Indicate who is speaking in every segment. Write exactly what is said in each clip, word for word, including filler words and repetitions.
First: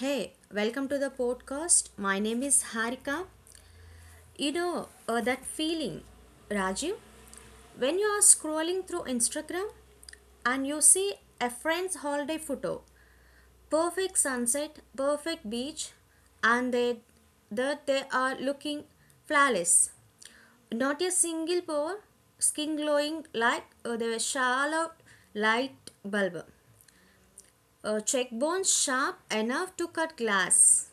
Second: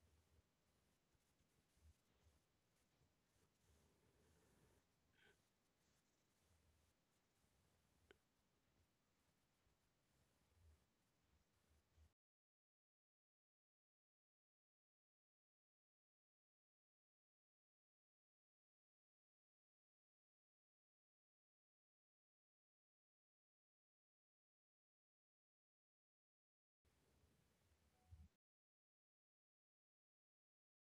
Speaker 1: Hey, welcome to the podcast. My name is Harika. You know uh, that feeling, Rajiv, when you are scrolling through Instagram and you see a friend's holiday photo, perfect sunset, perfect beach, and they, that they are looking flawless. Not a single pore, skin glowing like uh, they were shallow light bulb. Uh, cheekbones sharp enough to cut glass.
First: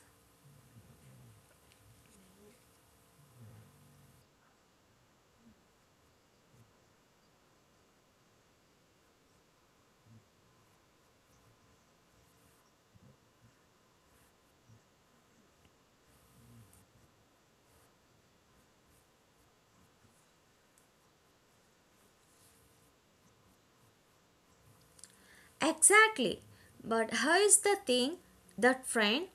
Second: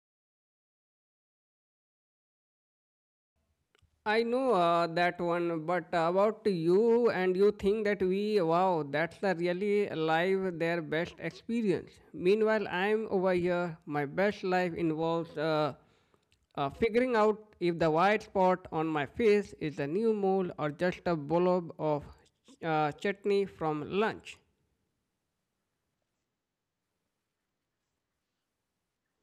Speaker 2: I know uh, that one, but about you and you think that we, wow, that's the really live their best experience. Meanwhile, I'm over here. My best life involves uh, uh, figuring out if the white spot on my face is a new mole or just a blob of uh, chutney from lunch.
Speaker 1: Exactly. But here's the thing, that friend,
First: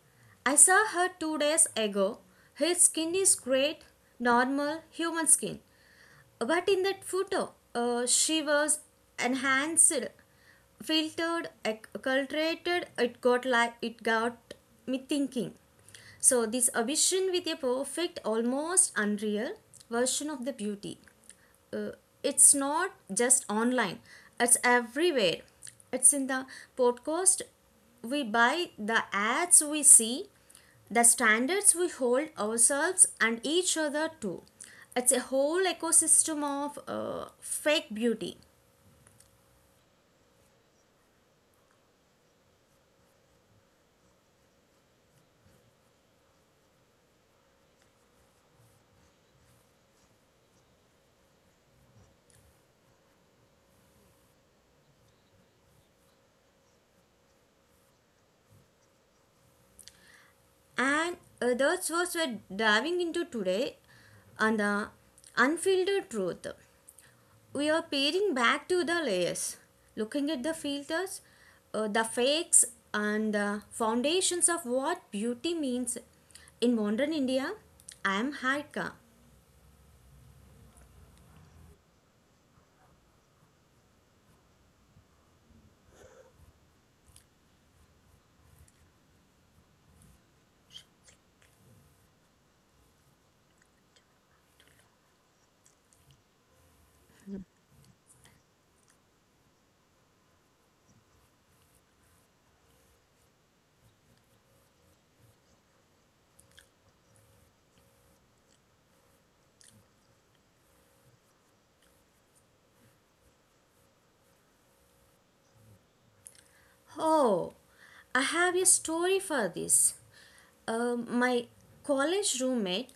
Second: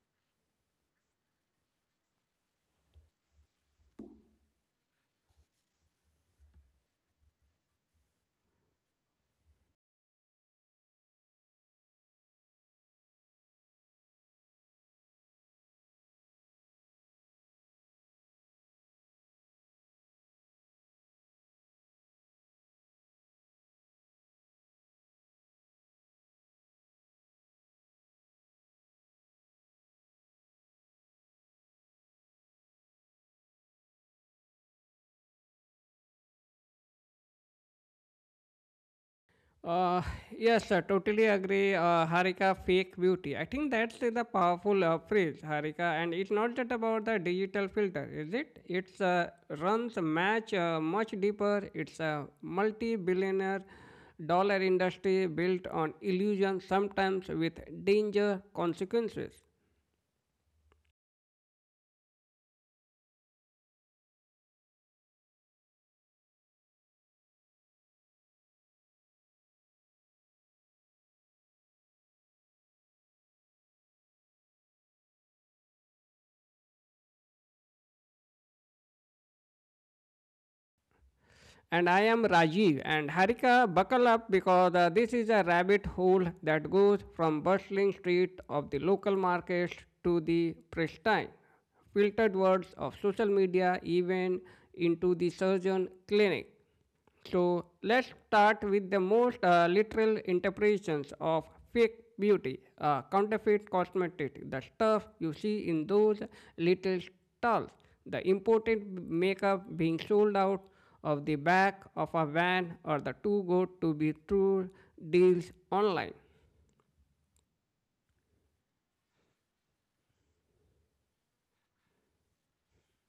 Speaker 1: I saw her two days ago. Her skin is great, normal human skin. But in that photo, uh, she was enhanced, filtered, acculturated. It got like it got me thinking. So this ambition with a perfect, almost unreal version of the beauty, it's not just online, it's everywhere, it's in the podcast we buy, the ads we see, the standards we hold ourselves and each other to. It's a whole ecosystem of uh, fake beauty.
Speaker 2: Uh, yes, I totally agree. Uh, Harika, fake beauty. I think that's the powerful uh, phrase, Harika. And it's not just about the digital filter, is it? It's uh, runs a match uh, much deeper. It's a multi-billionaire dollar industry built on illusion, sometimes with danger consequences.
Speaker 1: And uh, that's what we're diving into today on the Unfiltered Truth. We are peering back to the layers, looking at the filters, uh, the fakes, and the foundations of what beauty means. In modern India, I am Harika.
Speaker 2: And I am Rajiv. And Harika, buckle up because uh, this is a rabbit hole that goes from bustling street of the local markets to the pristine, filtered words of social media, even into the surgeon clinic. So let's start with the most uh, literal interpretations of fake beauty, uh, counterfeit cosmetics, the stuff you see in those little stalls, the imported makeup being sold out of the back of a van or the too good to be true deals online.
Speaker 1: Oh, I have a story for this. Uh, my college roommate,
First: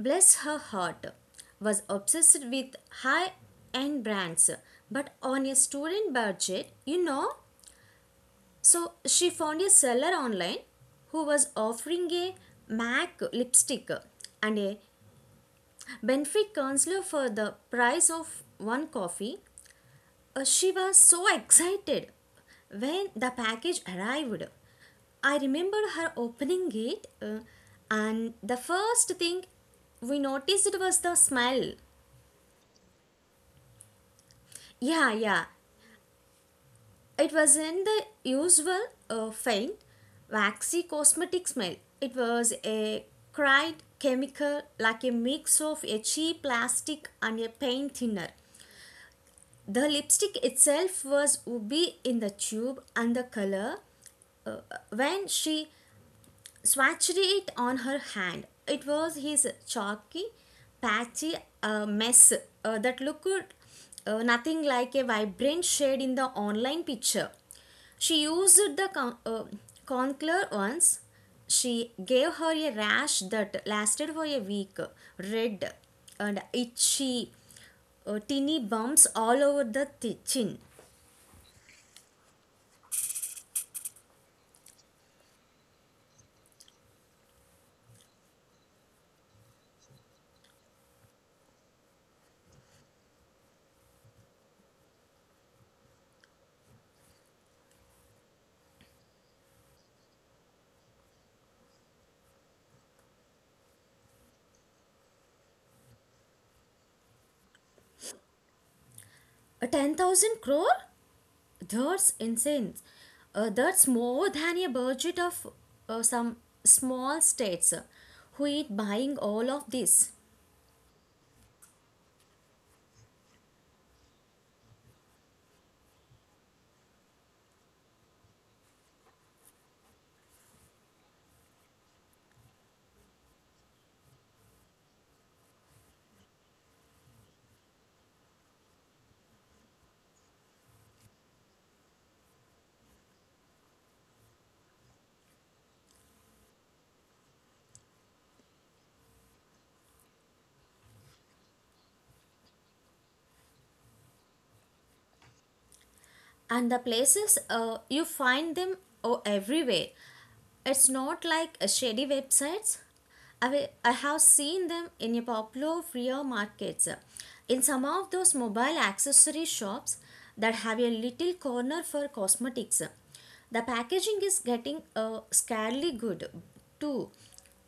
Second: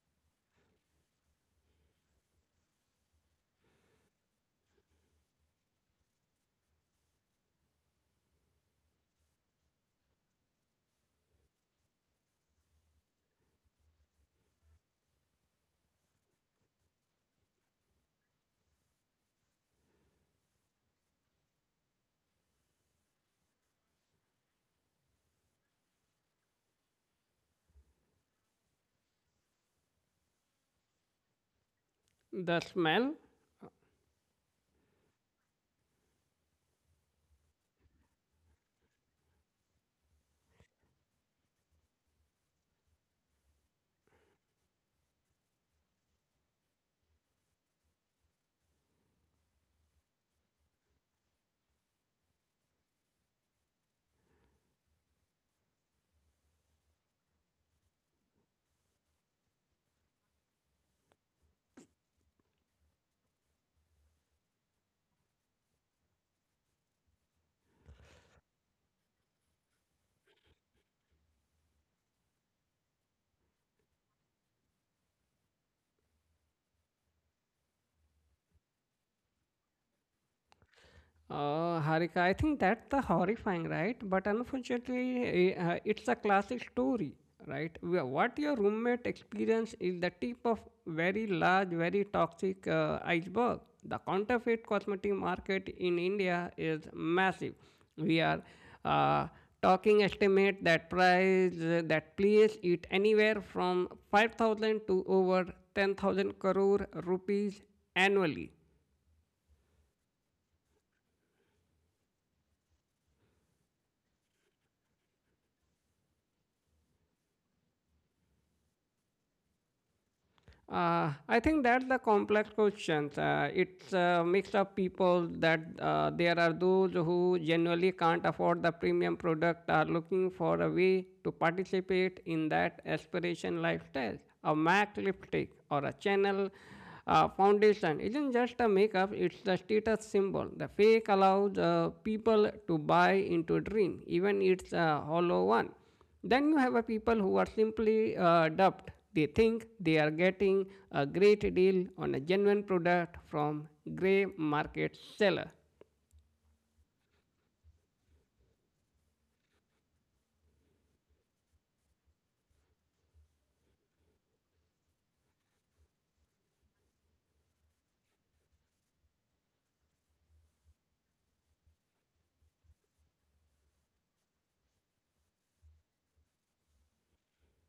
Speaker 1: bless her heart, was obsessed with high end brands, but on a student budget, you know. So she found a seller online who was offering a MAC lipstick and a benefit counselor for the price of one coffee. Uh, she was so excited when the package arrived. I remember her opening it, uh, and the first thing we noticed was the smell.
Speaker 2: The smell.
Speaker 1: Yeah, yeah, It wasn't the usual uh, faint, waxy cosmetic smell. It was a cried chemical, like a mix of a cheap plastic and a paint thinner. The lipstick itself was ruby in the tube and the color, uh, when she swatched it on her hand, it was his chalky, patchy uh, mess uh, that looked uh, nothing like a vibrant shade in the online picture. She used the con- uh, concealer once. She gave her a rash that lasted for a week, red and itchy, uh, teeny bumps all over the th- chin.
Speaker 2: Uh, Harika, I think that's the horrifying, right? But unfortunately, eh, uh, it's a classic story, right? Wh- What your roommate experienced is the tip of very large, very toxic uh, iceberg. The counterfeit cosmetic market in India is massive. We are uh, talking estimate that price uh, that place it anywhere from five thousand to over ten thousand crore rupees annually.
Speaker 1: A ten thousand crore? That's insane. Uh, that's more than a budget of uh, some small states. Who is buying all of this?
Speaker 2: Uh, I think that's the complex question. Uh, it's a mix of people that uh, there are those who generally can't afford the premium product are looking for a way to participate in that aspiration lifestyle. A MAC lipstick or a channel uh, foundation isn't just a makeup, it's the status symbol. The fake allows uh, people to buy into a dream, even it's a hollow one. Then you have a people who are simply uh, duped. They think they are getting a great deal on a genuine product from grey market seller.
Speaker 1: And the places uh, you find them, oh, everywhere. It's not like uh, shady websites. I, will- I have seen them in a popular flea markets, in some of those mobile accessory shops that have a little corner for cosmetics. The packaging is getting uh, scarily good too.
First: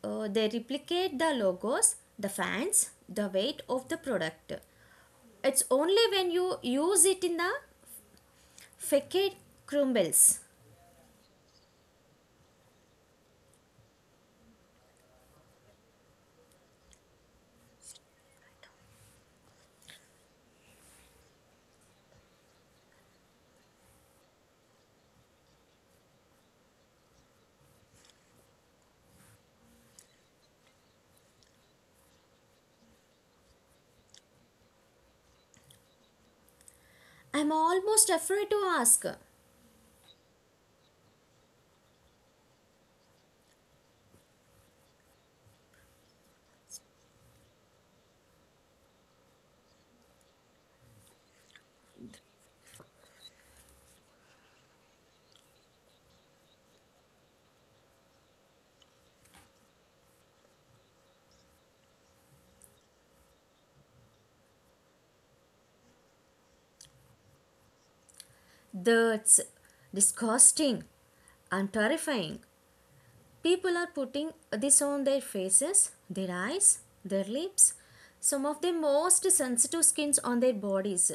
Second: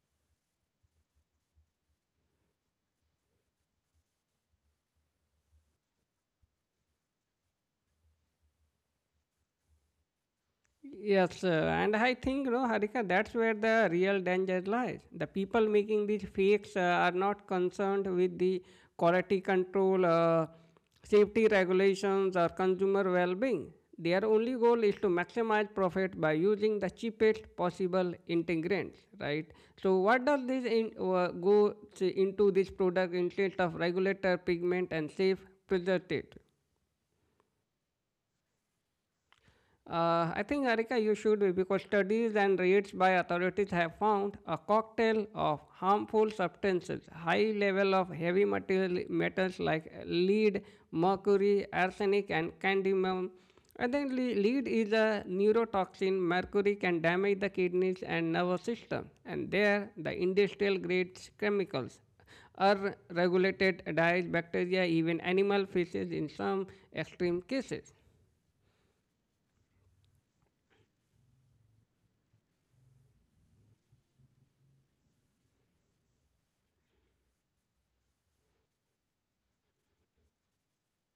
Speaker 1: uh, They replicate the logos, the fans, the weight of the product. It's only when you use it in the facade crumbles.
Speaker 2: Yes, uh, and I think, no, Harika, that's where the real danger lies. The people making these fakes uh, are not concerned with the quality control, uh, safety regulations, or consumer well-being. Their only goal is to maximize profit by using the cheapest possible ingredients, right? So, what does this in, uh, go to- into this product instead of regulator pigment and safe preservative?
Speaker 1: I'm almost afraid to ask.
Speaker 2: Uh, I think, Arika, you should be because studies and raids by authorities have found a cocktail of harmful substances, high level of heavy material, metals like lead, mercury, arsenic, and cadmium. And then le- lead is a neurotoxin. Mercury can damage the kidneys and nervous system. And there, the industrial grade chemicals are regulated diets, bacteria, even animal feces in some extreme cases.
Speaker 1: That's disgusting and terrifying. People are putting this on their faces, their eyes, their lips, some of the most sensitive skins on their bodies,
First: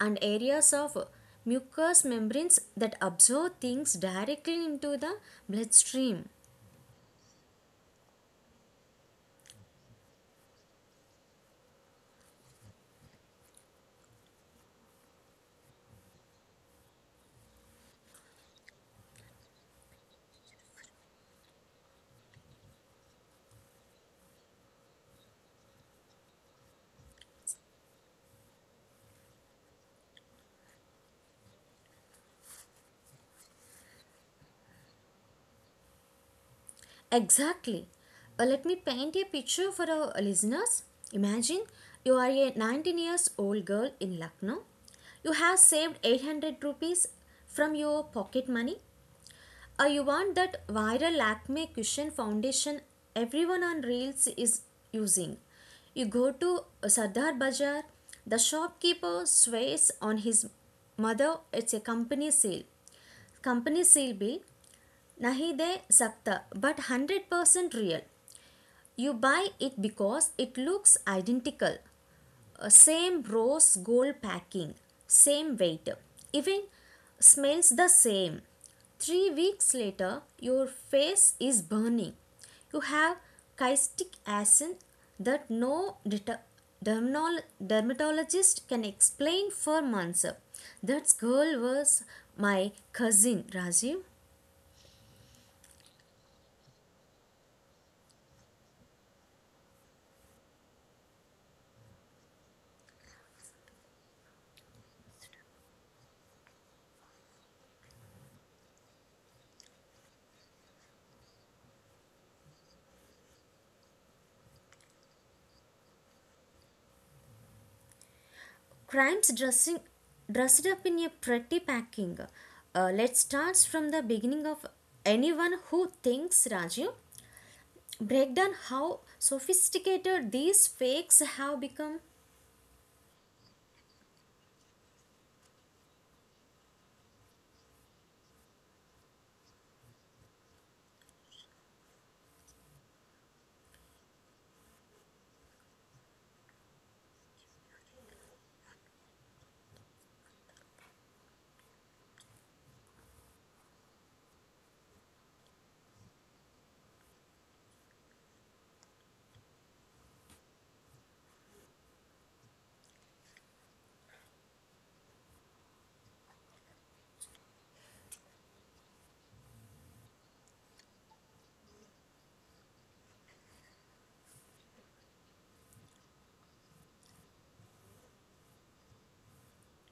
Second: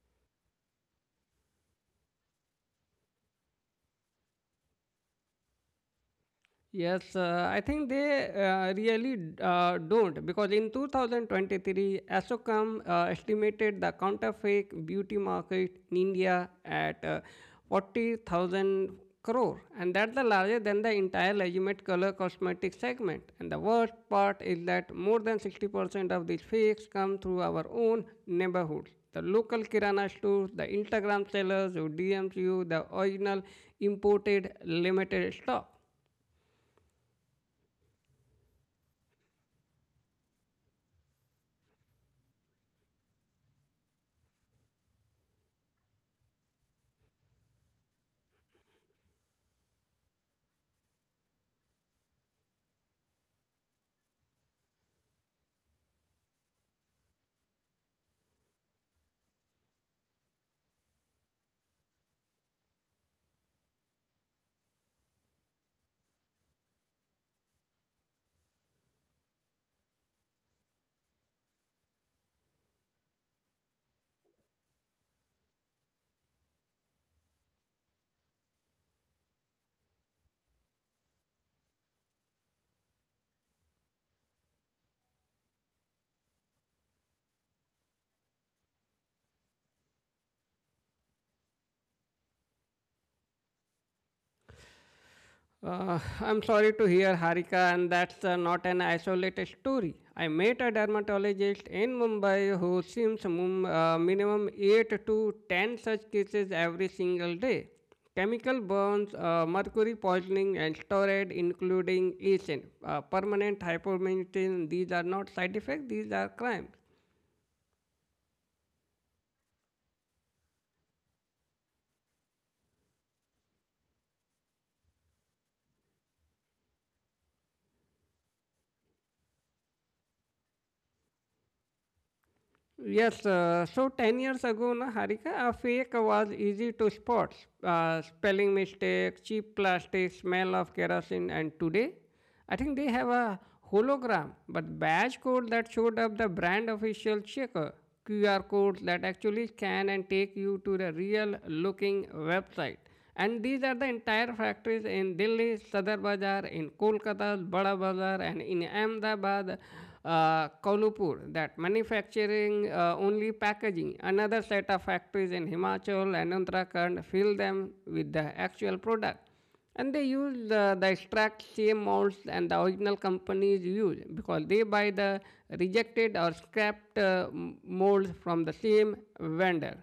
Speaker 1: and areas of mucous membranes that absorb things directly into the bloodstream.
Speaker 2: Yes, uh, I think they uh, really uh, don't because in two thousand twenty-three, Asocam uh, estimated the counterfeit beauty market in India at uh, forty thousand crore, and that's the larger than the entire legitimate color cosmetic segment. And the worst part is that more than sixty percent of these fakes come through our own neighborhoods. The local Kirana stores, the Instagram sellers who D Ms you the original imported limited stock.
Speaker 1: Exactly. Uh, let me paint a picture for our listeners. Imagine you are a nineteen years old girl in Lucknow. You have saved eight hundred rupees from your pocket money. Or you want that viral Lakme cushion foundation everyone on Reels is using. You go to uh, Sardar Bazaar. The shopkeeper swears on his mother it's a company sale. Company sale, bill. Nahi de sakta, but one hundred percent real. You buy it because it looks identical. Uh, Same rose gold packing, same weight, even smells the same. Three weeks later, your face is burning. You have kystic acid that no deta- dermatologist can explain for months. That girl was my cousin, Rajiv.
Speaker 2: Uh, I'm sorry to hear, Harika, and that's uh, not an isolated story. I met a dermatologist in Mumbai who sees mum, uh, minimum eight to ten such cases every single day. Chemical burns, uh, mercury poisoning, and steroid, including ASIN, uh, permanent hypomethylation, these are not side effects, these are crime.
Speaker 1: Crimes dressing dressed up in a pretty packing. Uh, let's start from the beginning of anyone who thinks, Rajiv. Break down how sophisticated these fakes have become.
Speaker 2: Yes, uh, so ten years ago, na, Harika, a fake was easy to spot. Uh, spelling mistakes, cheap plastic, smell of kerosene, and today, I think they have a hologram, but badge code that showed up the brand official checker, Q R codes that actually scan and take you to the real looking website. And these are the entire factories in Delhi, Sadar Bazar, in Kolkata, Bada Bazar, and in Ahmedabad, uh, Kolhapur that manufacturing uh, only packaging. Another set of factories in Himachal and Uttarakhand fill them with the actual product. And they use the, the extract same molds and the original companies use because they buy the rejected or scrapped uh, molds from the same vendor.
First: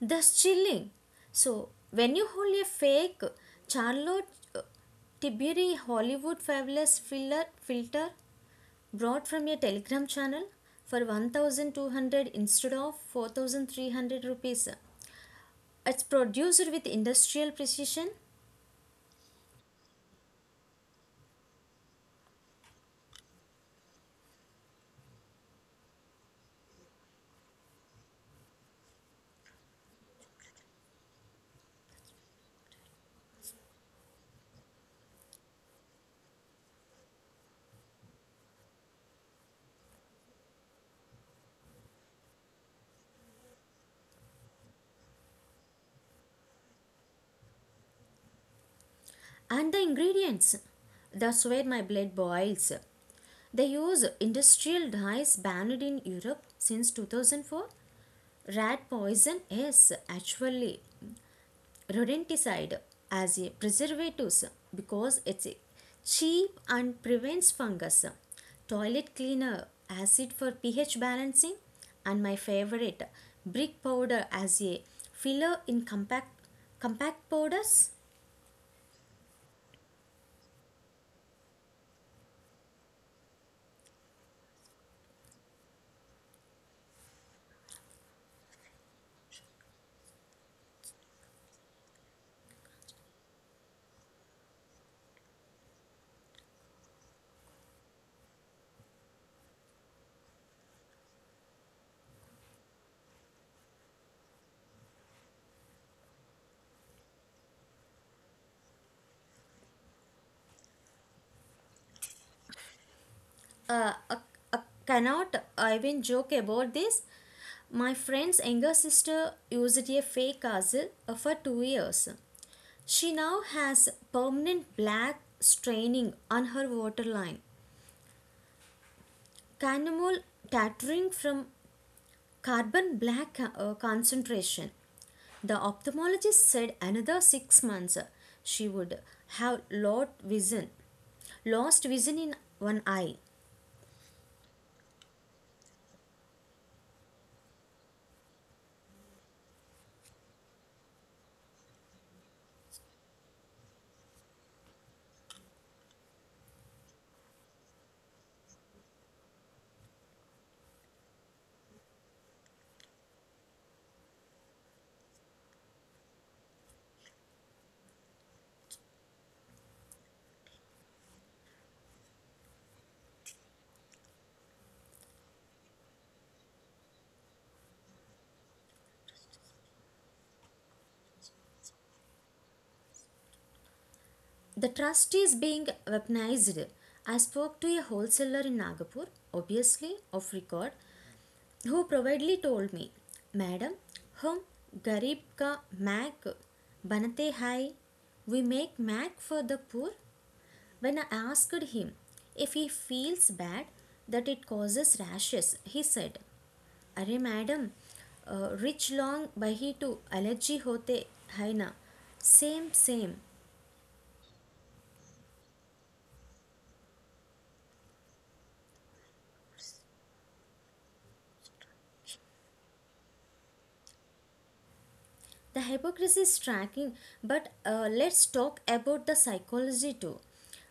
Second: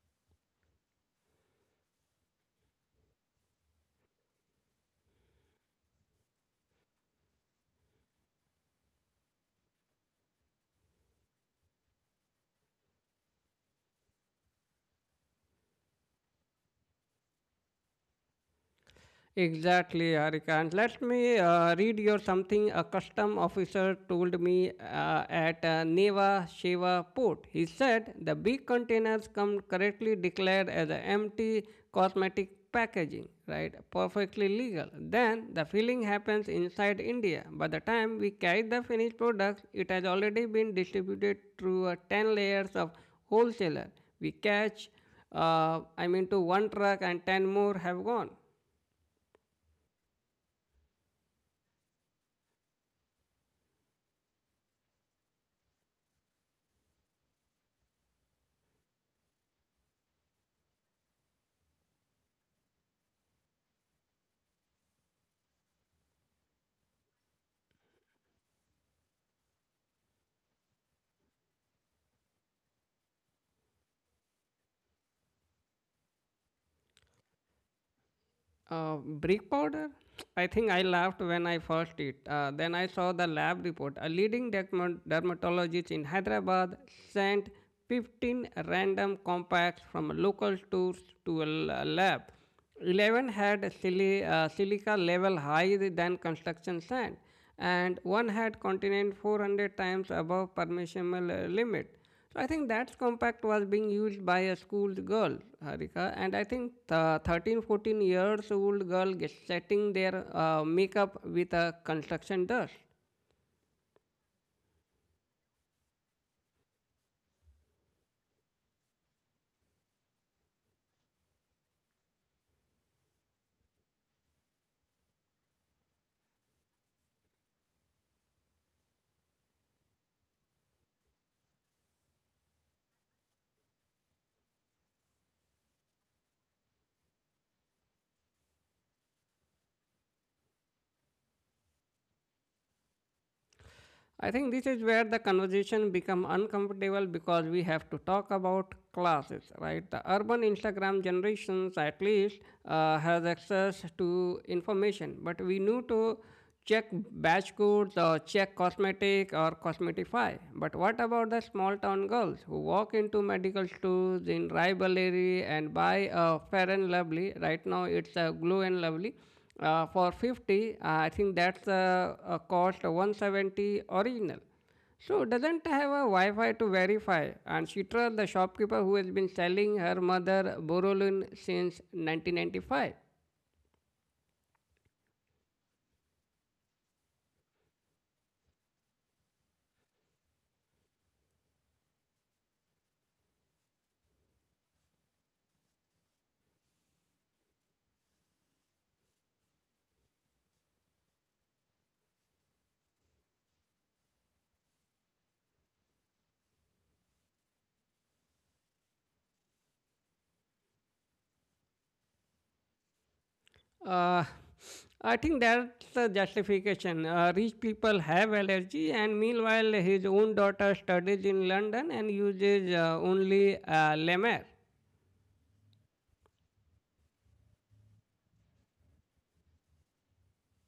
Speaker 1: Thus chilling. So when you hold a fake Charlotte uh, Tiberi Hollywood fabulous filler filter brought from a telegram channel for twelve hundred instead of four thousand three hundred rupees, it's produced with industrial precision.
Speaker 2: Exactly, Harikant. Let me uh, read your something a custom officer told me uh, at uh, Neva Sheva port. He said the big containers come correctly declared as a empty cosmetic packaging, right? Perfectly legal. Then the filling happens inside India. By the time we carry the finished product, it has already been distributed through uh, ten layers of wholesaler. We catch, uh, I mean, to one truck and ten more have gone.
Speaker 1: And the ingredients. That's where my blood boils. They use industrial dyes banned in Europe since two thousand four. Rat poison is actually rodenticide as a preservative because it's cheap and prevents fungus. Toilet cleaner acid for pH balancing, and my favorite, brick powder as a filler in compact compact powders.
Speaker 2: Uh, brick powder? I think I laughed when I first it. Uh, then I saw the lab report. A leading derma- dermatologist in Hyderabad sent fifteen random compacts from local stores to a l- lab. eleven had sili- uh, silica level higher than construction sand and one had continent four hundred times above permissible uh, limit. So I think that compact was being used by a school girl, Harika, and I think the thirteen fourteen years old girl gets setting their uh, makeup with a construction dust.
Speaker 1: uh, uh, uh, Cannot even joke about this. My friend's younger sister used a fake castle uh, for two years. She now has permanent black staining on her waterline, cannonal tattering from carbon black uh, concentration. The ophthalmologist said another six months uh, she would have lost vision, lost vision in one eye.
Speaker 2: I think this is where the conversation become uncomfortable because we have to talk about classes, right? The urban Instagram generations at least uh, has access to information, but we need to check batch codes or check cosmetic or cosmetify. But what about the small town girls who walk into medical stores in rivalry and buy a fair and lovely? Right now it's a glow and lovely uh, for fifty, uh, I think that's uh, a cost one seventy original. So doesn't have a Wi-Fi to verify, and she trusts the shopkeeper who has been selling her mother Borolin since nineteen ninety-five.
Speaker 1: The trust is being weaponized. I spoke to a wholesaler in Nagpur, obviously off record, who proudly told me, "Madam, hum garib ka mac banate hai." We make MAC for the poor. When I asked him if he feels bad that it causes rashes, he said, "अरे madam rich long bahi to allergy होते hai na? Same same."
Speaker 2: Uh, I think that's the justification. Uh, rich people have allergy, and meanwhile his own daughter studies in London and uses uh, only uh, Lemaire.
Speaker 1: The hypocrisy is striking, but uh, let's talk about the psychology too.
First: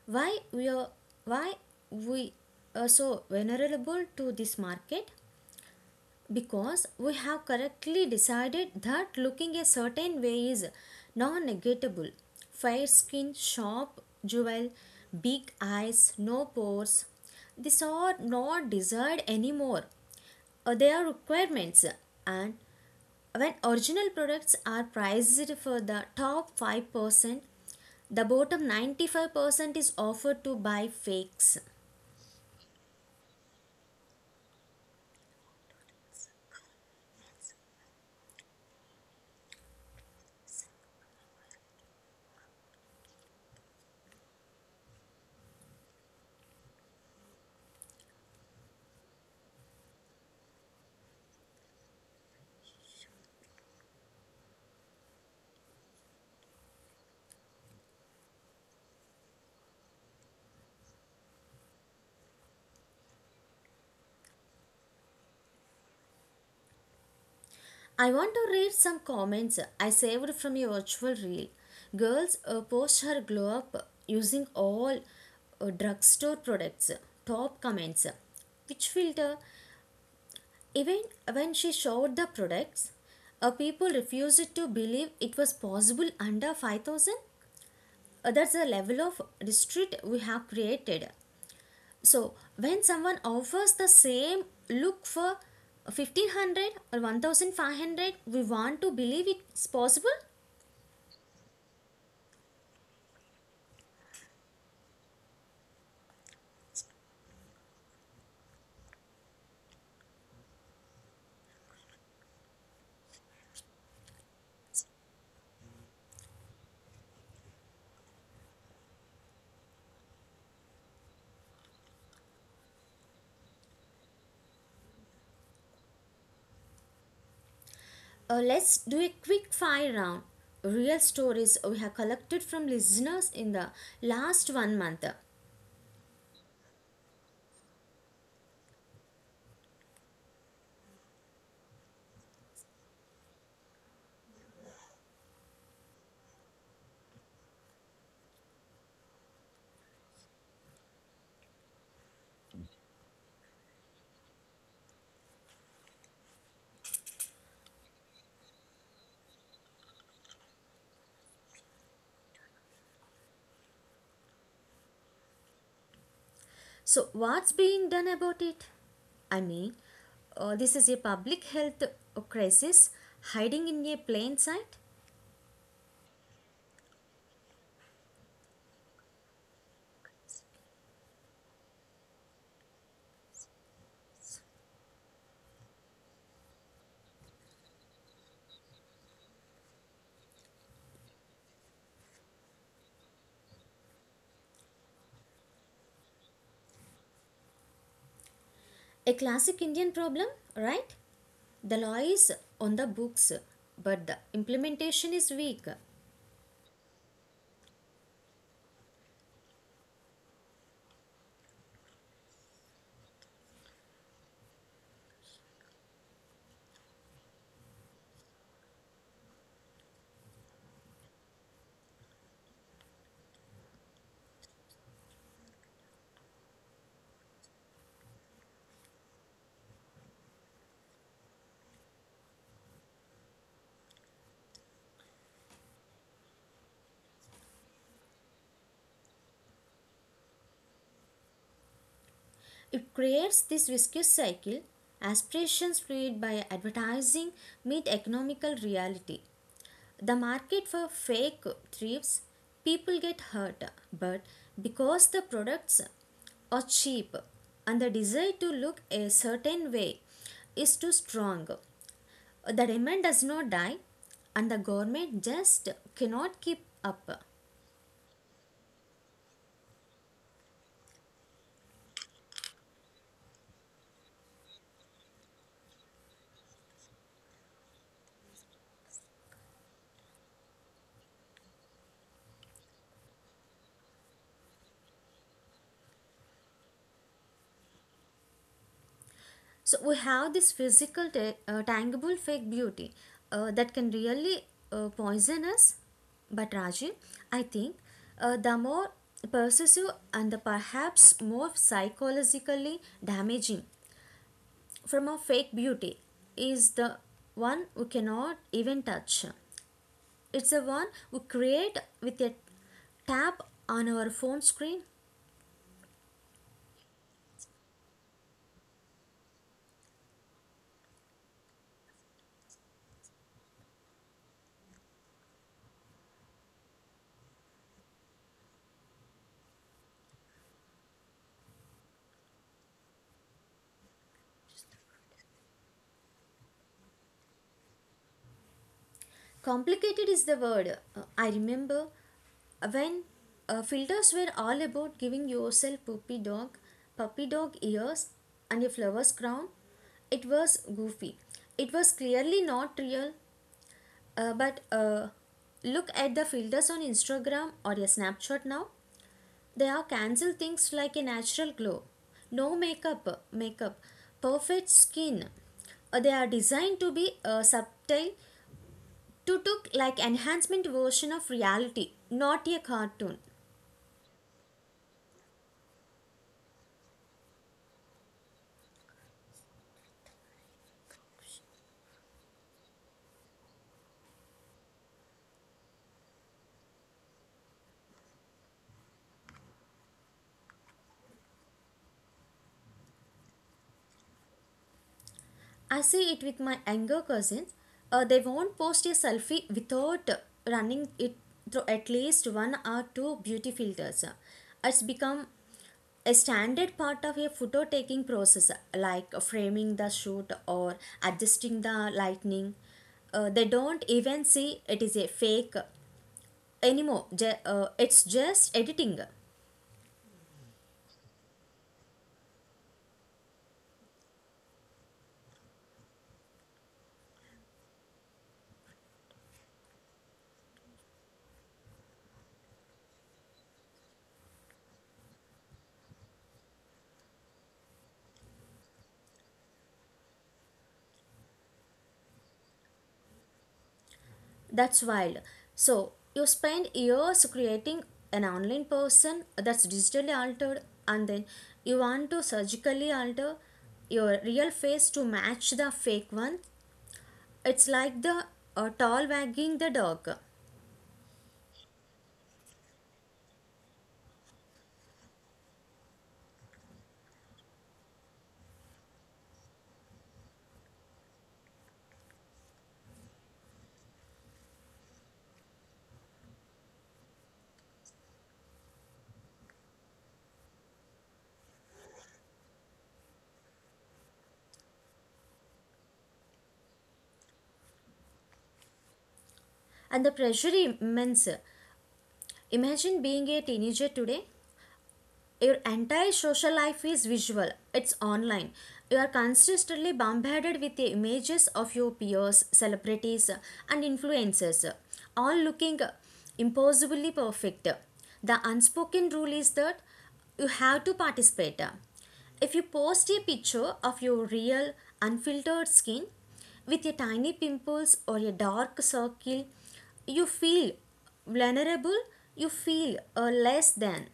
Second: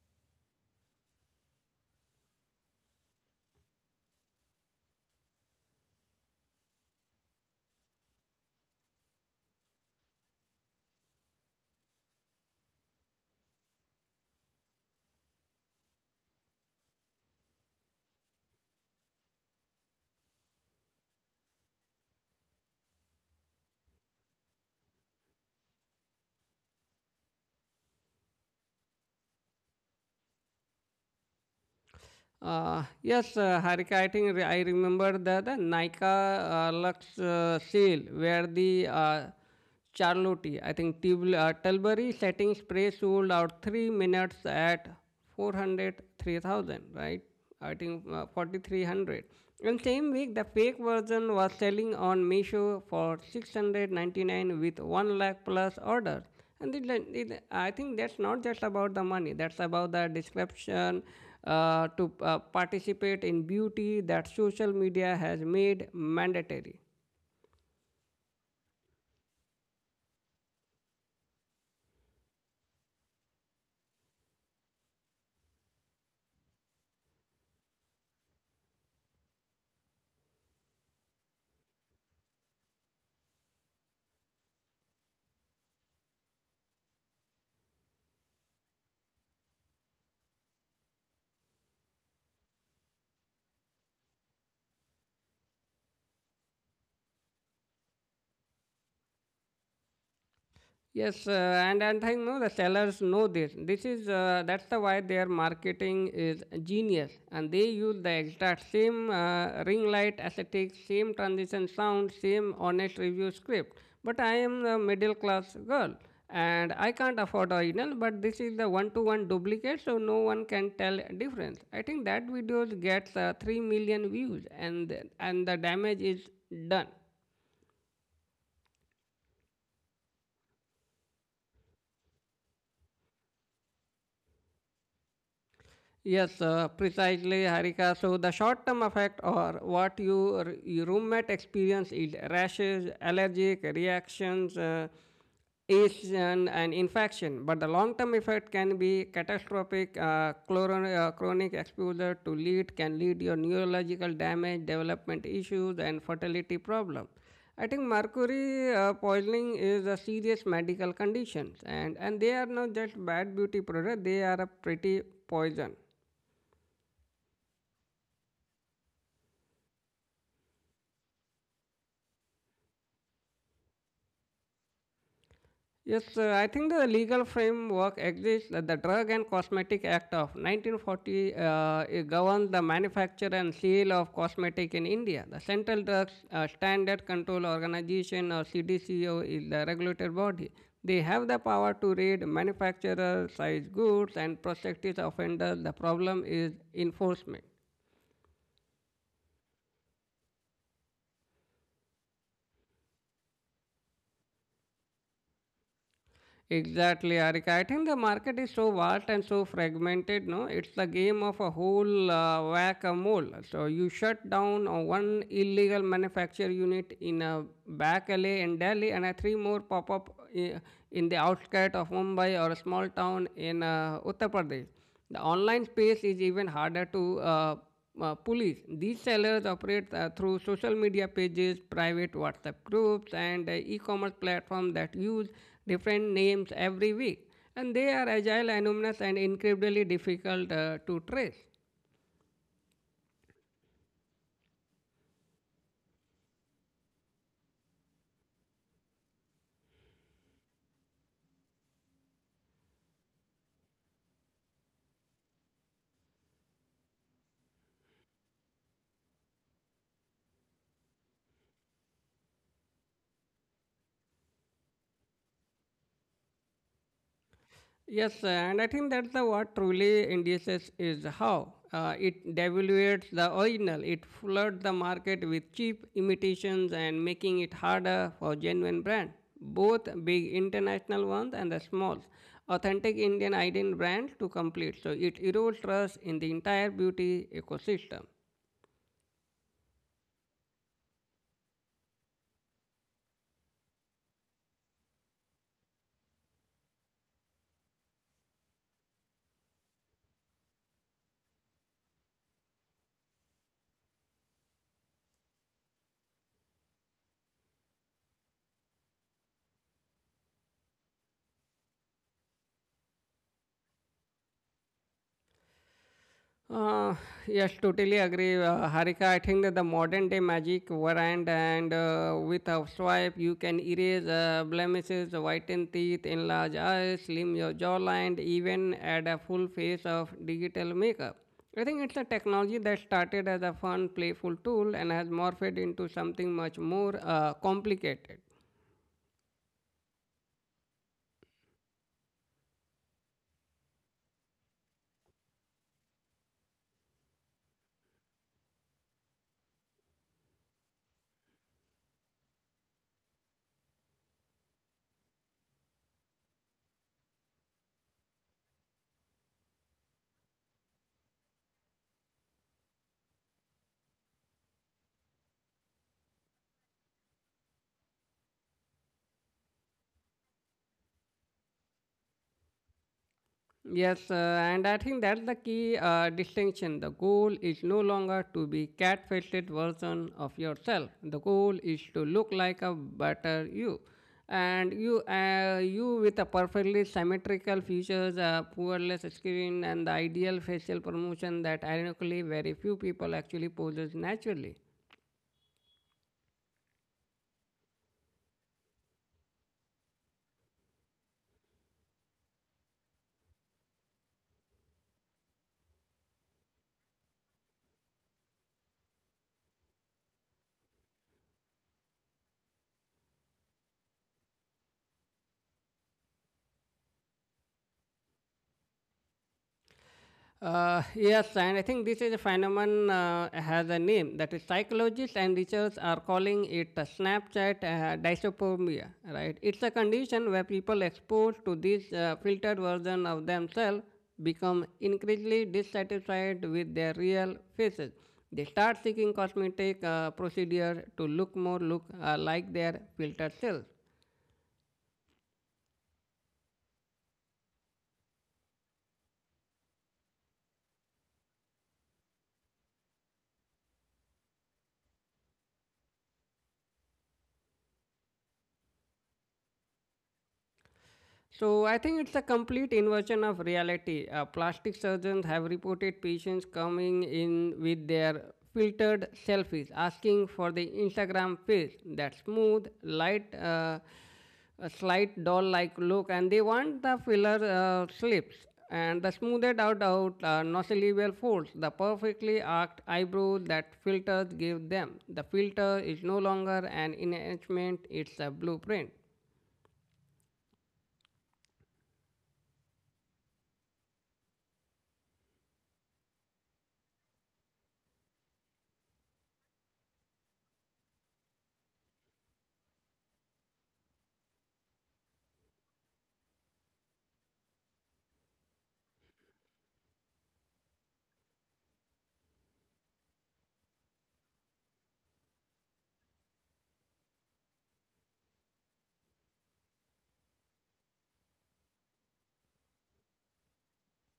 Speaker 1: Why we are why we are so vulnerable to this market? Because we have correctly decided that looking a certain way is non-negatable. Fair skin, sharp jewel, big eyes, no pores. These are not desired anymore. Uh, They are requirements, and when original products are priced for the top five percent, the bottom ninety five percent is offered to buy fakes.
Speaker 2: Uh, yes, uh, Harika, I think re- I remember the, the Nika uh, Lux uh, sale where the uh, Charlotte, I think Tibl- uh, Tilbury setting spray sold out three minutes at four hundred three thousand, right? I think uh, forty-three hundred. And same week, the fake version was selling on Meesho for six hundred ninety-nine with one lakh plus orders. And it, like- it, I think that's not just about the money. That's about the description uh, to uh, participate in beauty that social media has made mandatory.
Speaker 1: I want to read some comments I saved from your virtual reel. Girls uh, post her glow up using all uh, drugstore products. Top comments. Which filter? Even when she showed the products, uh, people refused to believe it was possible under five thousand. Uh, that's the level of district we have created, so when someone offers the same look for fifteen hundred or one thousand five hundred, we want to believe it's possible.
Speaker 2: Yes, uh, and and I know the sellers know this. This is uh, that's the why their marketing is genius, and they use the exact same uh, ring light aesthetics, same transition sound, same honest review script. But I am a middle class girl, and I can't afford original. But this is the one to one duplicate, so no one can tell difference. I think that video gets uh, three million views, and and the damage is done.
Speaker 1: Uh, let's do a quick fire round, real stories we have collected from listeners in the last one month.
Speaker 2: Yes, uh, precisely, Harika. So the short-term effect, or what your, your roommate experience, is rashes, allergic reactions, uh, itch, and, and infection. But the long-term effect can be catastrophic. Uh, chloron, uh, chronic exposure to lead can lead your neurological damage, development issues, and fertility problem. I think mercury uh, poisoning is a serious medical condition, and and they are not just bad beauty product; they are a pretty poison.
Speaker 1: So what's being done about it? I mean, uh, this is a public health crisis hiding in a plain sight.
Speaker 2: Yes, uh, I think the legal framework exists. uh, The Drug and Cosmetic Act of nineteen forty uh, it governs the manufacture and sale of cosmetic in India. The Central Drugs uh, Standard Control Organization or C D C O is the regulatory body. They have the power to raid manufacturers, size goods, and prosecute offenders. The problem is enforcement.
Speaker 1: A classic Indian problem, right? The law is on the books, but the implementation is weak.
Speaker 2: Exactly, Arika. I think the market is so vast and so fragmented. No, it's the game of a whole uh, whack-a-mole. So you shut down uh, one illegal manufacture unit in a back alley in Delhi, and a three more pop up i- in the outskirt of Mumbai or a small town in uh, Uttar Pradesh. The online space is even harder to uh, uh, police. These sellers operate uh, through social media pages, private WhatsApp groups, and uh, e-commerce platforms that use different names every week. And they are agile, anonymous, and incredibly difficult uh, to trace.
Speaker 1: It creates this viscous cycle. Aspirations created by advertising meet economical reality. The market for fake thrives, people get hurt, but because the products are cheap and the desire to look a certain way is too strong, the demand does not die and the government just cannot keep up.
Speaker 2: Yes, uh, and I think that's the what truly indices is how uh, it devaluates the original. It floods the market with cheap imitations and making it harder for genuine brand. Both big international ones and the small, authentic Indian Indian brand to complete. So it erodes trust in the entire beauty ecosystem.
Speaker 1: So we have this physical uh, tangible fake beauty uh, that can really uh, poison us, but Rajiv, I think uh, the more pervasive and the perhaps more psychologically damaging from a fake beauty is the one we cannot even touch. It's the one we create with a tap on our phone screen.
Speaker 2: Uh, yes, totally agree. Uh, Harika, I think that the modern day magic variant and uh, with a swipe, you can erase uh, blemishes, whiten teeth, enlarge eyes, slim your jawline, even add a full face of digital makeup. I think it's a technology that started as a fun, playful tool and has morphed into something much more uh, complicated.
Speaker 1: Complicated is the word. Uh, I remember when uh, filters were all about giving yourself puppy dog, puppy dog ears, and a flower's crown. It was goofy. It was clearly not real. Uh, but uh, look at the filters on Instagram or a Snapchat now. They are cancel things like a natural glow, no makeup, makeup, perfect skin. Uh, they are designed to be uh, subtle, to took like enhancement version of reality, not a cartoon.
Speaker 2: Yes, uh, and I think that's the key uh, distinction. The goal is no longer to be cat-faced version of yourself. The goal is to look like a better you, and you, uh, you with a perfectly symmetrical features, a poorless skin, and the ideal facial promotion that ironically very few people actually possess naturally.
Speaker 1: I see it with my younger cousins. Uh, they won't post a selfie without running it through at least one or two beauty filters. It's become a standard part of a photo taking process, like framing the shoot or adjusting the lighting. Uh, they don't even see it is a fake anymore. Ju- uh, it's just editing.
Speaker 2: Uh, yes, and I think this is a phenomenon uh, has a name that is psychologists and researchers are calling it a Snapchat uh, dysopomia, right? It's a condition where people exposed to this uh, filtered version of themselves become increasingly dissatisfied with their real faces. They start seeking cosmetic uh, procedure to look more look uh, like their filtered self.
Speaker 1: That's wild. So you spend years creating an online person that's digitally altered, and then you want to surgically alter your real face to match the fake one. It's like the uh, tall wagging the dog.
Speaker 2: So I think it's a complete inversion of reality. Uh, plastic surgeons have reported patients coming in with their filtered selfies, asking for the Instagram face, that smooth, light, uh, a slight doll-like look, and they want the filler uh, slips and the smoothed out out uh, nosolevel folds, the perfectly arched eyebrows that filters give them. The filter is no longer an enhancement; it's a blueprint.
Speaker 1: And the pressure immense. Imagine being a teenager today. Your entire social life is visual, it's online. You are consistently bombarded with the images of your peers, celebrities and influencers, all looking impossibly perfect. The unspoken rule is that you have to participate. If you post a picture of your real unfiltered skin with a tiny pimples or a dark circle, you feel vulnerable, you feel uh, less than.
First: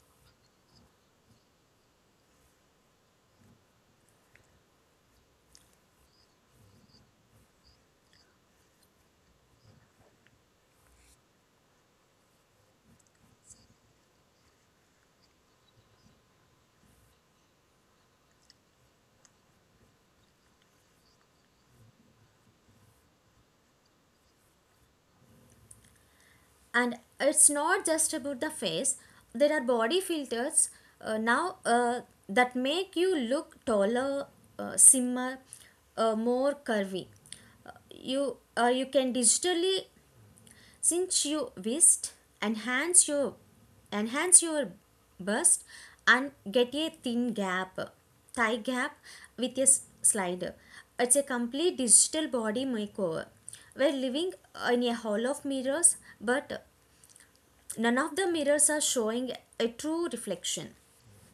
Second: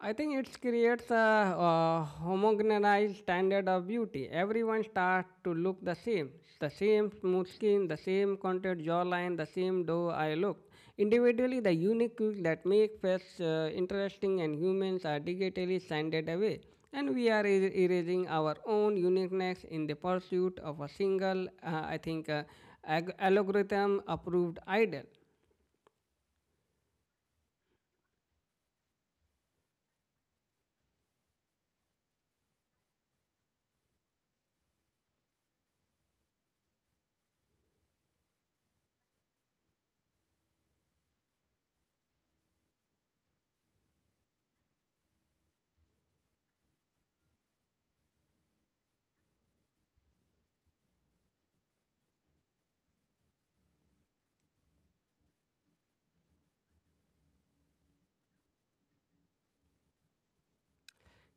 Speaker 2: I think it creates a, uh homogenized standard of beauty. Everyone starts to look the same. The same smooth skin, the same contour jawline, the same doe eye look. Individually, the unique looks that make face uh, interesting and humans are digitally sanded away. And we are er- erasing our own uniqueness in the pursuit of a single, uh, I think, uh, ag- algorithm approved idol.
Speaker 1: And it's not just about the face, there are body filters uh, now uh, that make you look taller, uh, slimmer, uh, more curvy. Uh, you uh, you can digitally cinch your waist, enhance your enhance your bust and get a thin gap thigh gap with a s- slider. It's a complete digital body makeover. We're living in a hall of mirrors, but none of the mirrors are showing a true reflection.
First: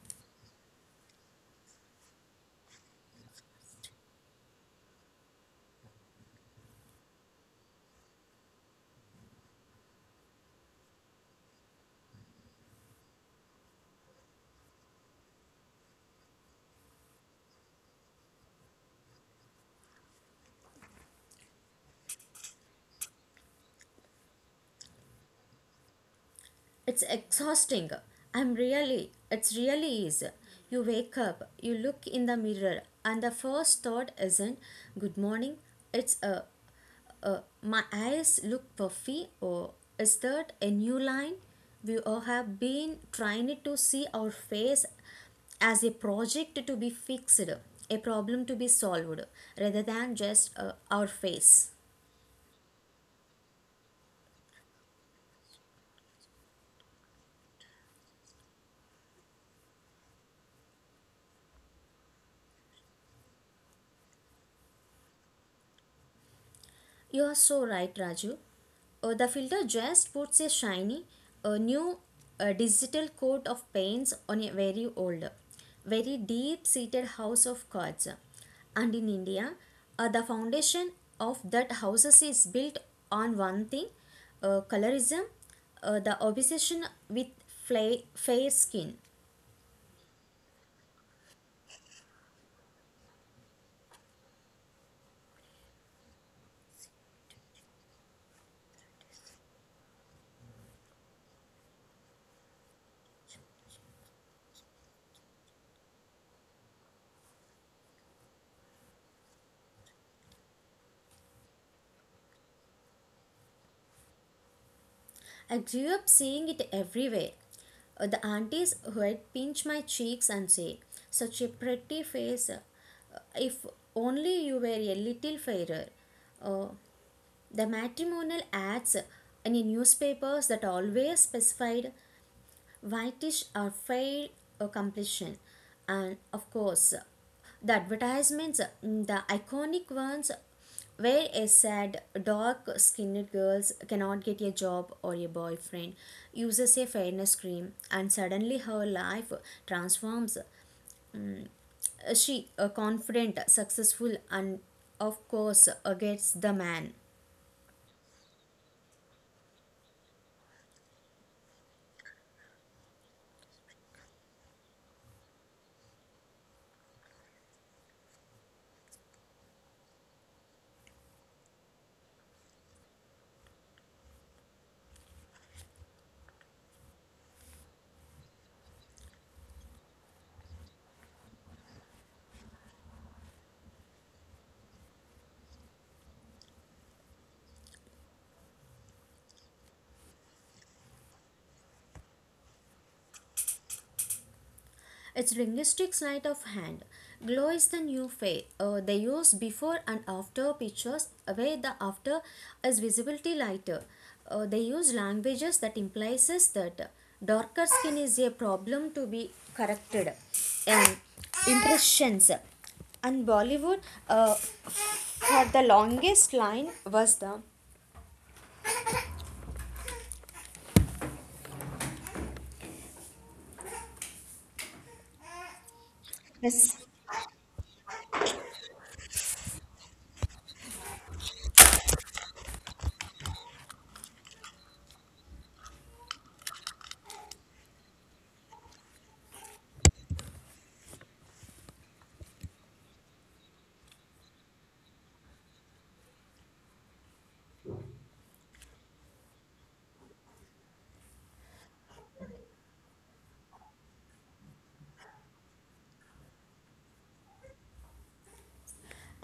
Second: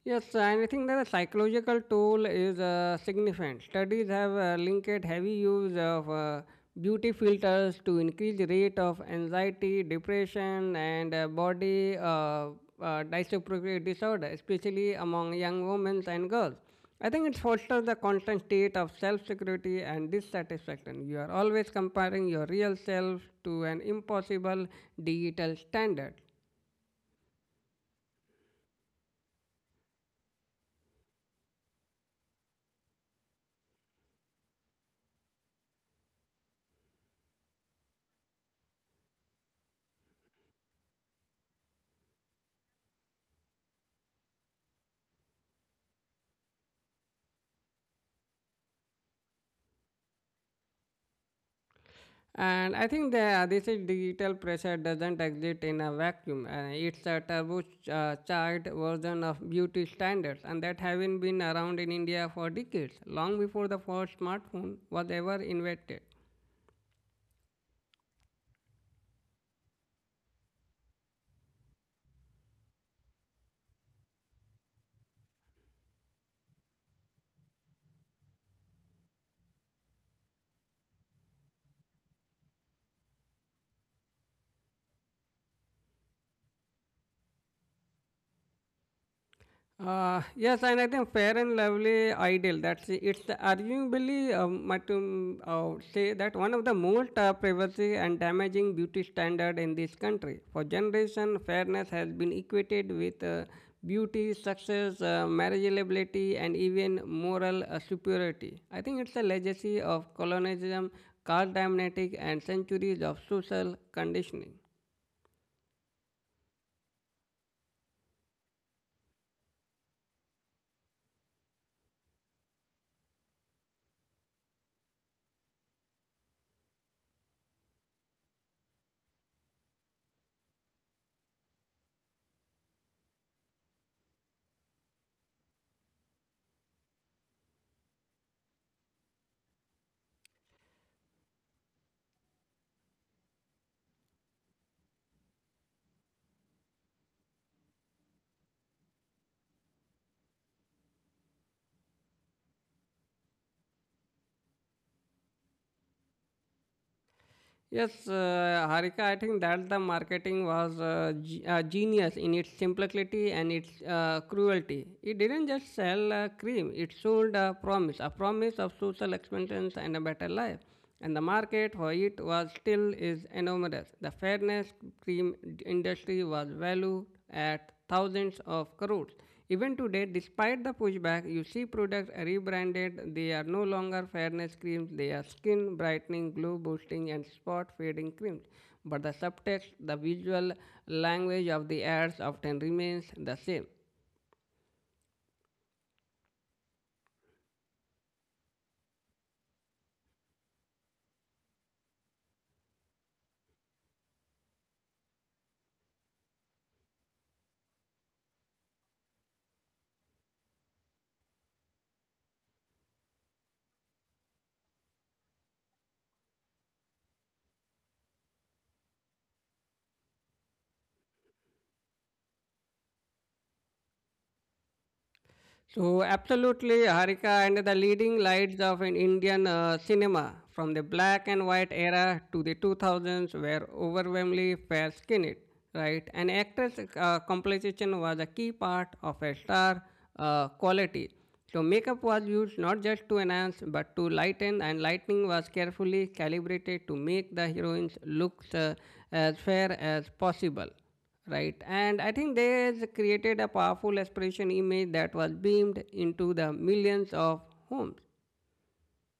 Speaker 2: Yes, and I think that the psychological toll is uh, significant. Studies have uh, linked heavy use of uh, beauty filters to increased rate of anxiety, depression, and uh, body uh, uh, dysregulatory disorder, especially among young women and girls. I think it fosters the constant state of self-security and dissatisfaction. You are always comparing your real self to an impossible digital standard.
Speaker 1: It's exhausting. I'm really, it's really is. You wake up, you look in the mirror, and the first thought isn't good morning. It's a, a my eyes look puffy, or is that a new line? We all have been trying to see our face as a project to be fixed, a problem to be solved, rather than just uh, our face.
Speaker 2: And I think that this is digital pressure doesn't exist in a vacuum. Uh, it's a turbocharged version of beauty standards, and that having been around in India for decades, long before the first smartphone was ever invented.
Speaker 1: You are so right, Raju. Uh, the filter just puts a shiny, a new uh, digital coat of paints on a very old, very deep seated house of cards. And in India, uh, the foundation of that houses is built on one thing, uh, colorism, uh, the obsession with fla- fair skin.
Speaker 2: Uh, yes, and I think Fair and Lovely Ideal. That's it's arguably um, might um, uh, say that one of the most uh, privacy and damaging beauty standard in this country. For generation, fairness has been equated with uh, beauty, success, uh, marriageability, and even moral uh, superiority. I think it's a legacy of colonialism, caste dynamic, and centuries of social conditioning.
Speaker 1: I grew up seeing it everywhere. Uh, The aunties who would pinch my cheeks and say, "Such a pretty face. Uh, If only you were a little fairer." Uh, the matrimonial ads in the newspapers that always specified whitish are fair uh, completion, and of course, the advertisements, mm, the iconic ones, where a sad, dark-skinned girl cannot get a job or a boyfriend, uses a fairness cream, and suddenly her life transforms. Uh, She, uh, confident, successful, and of course, uh, gets the man.
Speaker 2: Yes, uh, Harika, I think that the marketing was uh, ge- uh, genius in its simplicity and its uh, cruelty. It didn't just sell uh, cream, it sold a promise, a promise of social expansion and a better life. And the market for it was still is enormous. The fairness cream industry was valued at thousands of crores. Even today, despite the pushback, you see products rebranded. They are no longer fairness creams, they are skin brightening, glow boosting, and spot fading creams. But the subtext, the visual language of the ads often remains the same.
Speaker 1: It's linguistic sleight of hand. Glow is the new face. Uh, they use before and after pictures, where the after is visibility lighter. Uh, they use languages that implies that darker skin is a problem to be corrected. And impressions and Bollywood, uh, for the longest line, was the
Speaker 2: So,
Speaker 1: yes.
Speaker 2: absolutely, Harika, and the leading lights of an Indian uh, cinema from the black and white era to the two thousands were overwhelmingly fair skinned, right? And actress uh, complexion was a key part of a star uh, quality. So, makeup was used not just to enhance but to lighten, and lightning was carefully calibrated to make the heroines look uh, as fair as possible. Right, and I think they has created a powerful aspiration image that was beamed into the millions of homes.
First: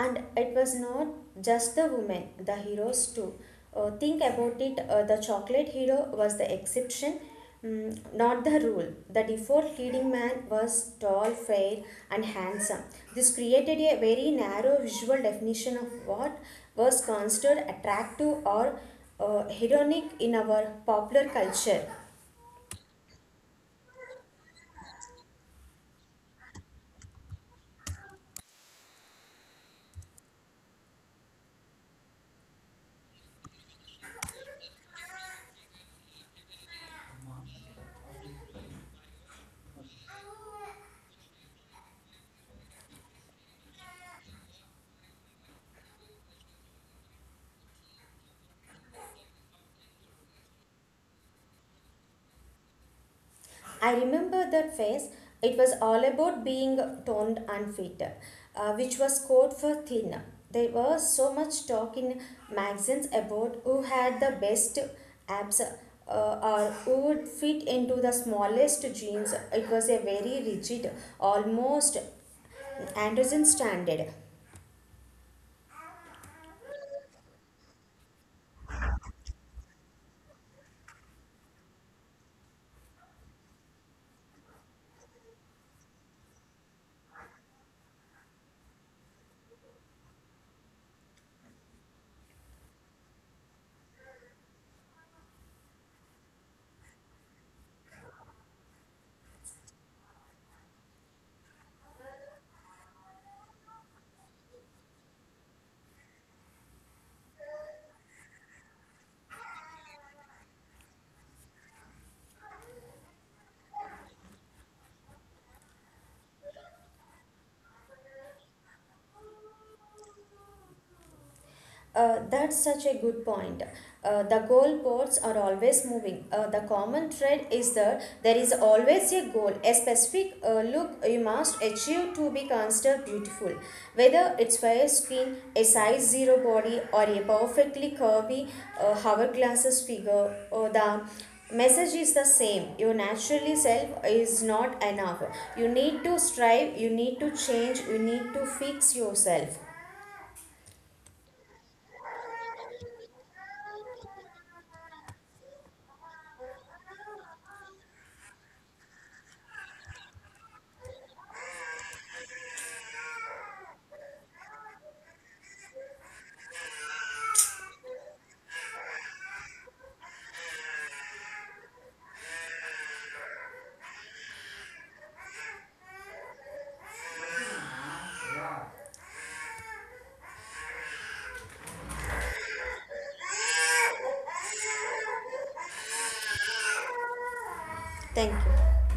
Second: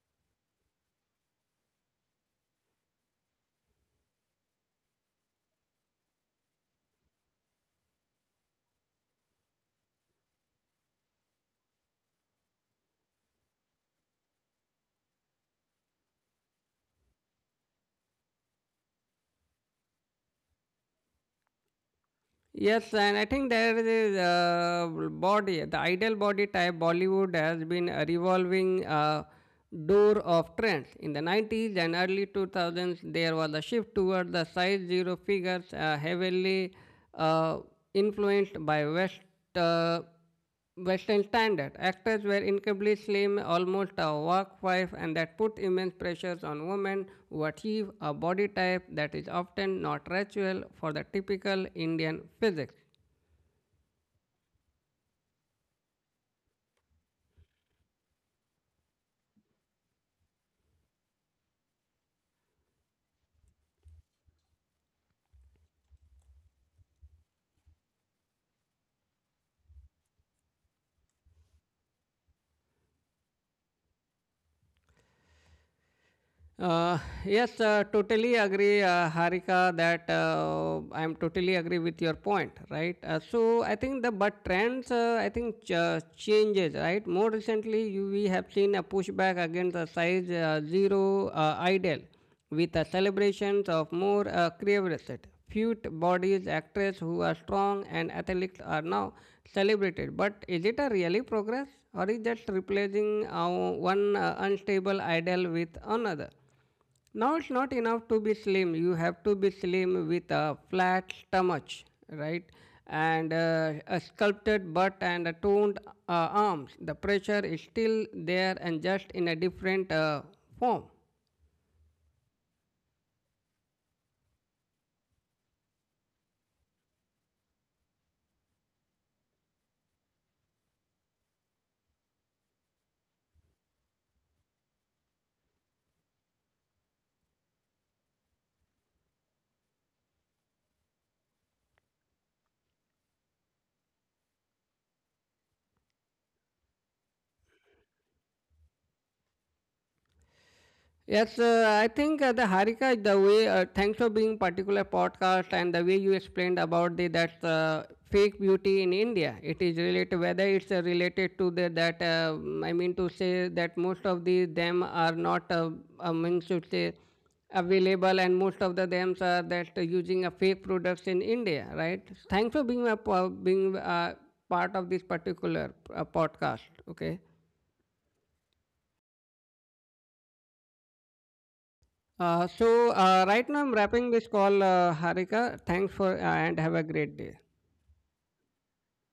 Speaker 1: And it was not just the women, the heroes too. Uh, think about it, uh, the chocolate hero was the exception, mm, not the rule. The default leading man was tall, fair and handsome. This created a very narrow visual definition of what was considered attractive or uh, hedonic in our popular culture.
Speaker 2: Yes, and I think there is a body, the ideal body type Bollywood has been a revolving uh, door of trends. In the nineties and early two thousands, there was a shift toward the size zero figures, uh, heavily uh, influenced by West. Uh, Western standard. Actors were incredibly slim, almost a work wife, and that put immense pressures on women who achieve a body type that is often not natural for the typical Indian physique.
Speaker 1: I remember that phase. It was all about being toned and fit, uh, which was code for thin. There was so much talk in magazines about who had the best abs uh, or who would fit into the smallest jeans. It was a very rigid, almost androgen standard.
Speaker 2: Uh, yes, uh, totally agree, uh, Harika, that uh, I'm totally agree with your point, right? Uh, so I think the but trends, uh, I think ch- uh, changes, right? More recently, you, we have seen a pushback against the size uh, zero uh, ideal, with the celebrations of more uh, crevaset. Fit bodies, actors who are strong and athletes are now celebrated. But is it a really progress, or is just replacing uh, one uh, unstable ideal with another? Now it's not enough to be slim. You have to be slim with a flat stomach, right? And uh, a sculpted butt and a toned uh, arms. The pressure is still there and just in a different uh, form.
Speaker 1: Uh, that's such a good point. Uh, the goalposts are always moving. Uh, the common thread is that there is always a goal, a specific uh, look you must achieve to be considered beautiful. Whether it's fair skin, a size zero body, or a perfectly curvy uh, hourglasses figure, or the message is the same. Your naturally self is not enough. You need to strive. You need to change. You need to fix yourself.
Speaker 2: Yes, uh, I think uh, the Harika, the way, uh, thanks for being particular podcast and the way you explained about the that uh, fake beauty in India. It is related, whether it's uh, related to the that, uh, I mean to say that most of the them are not, uh, I mean to say, available and most of the them are that uh, using a fake products in India, right? Thanks for being a, po- being uh part of this particular uh, podcast, okay? Uh, so uh, right now I'm wrapping this call, uh, Harika. Thanks for uh, and have a great day.
Speaker 1: Thank you.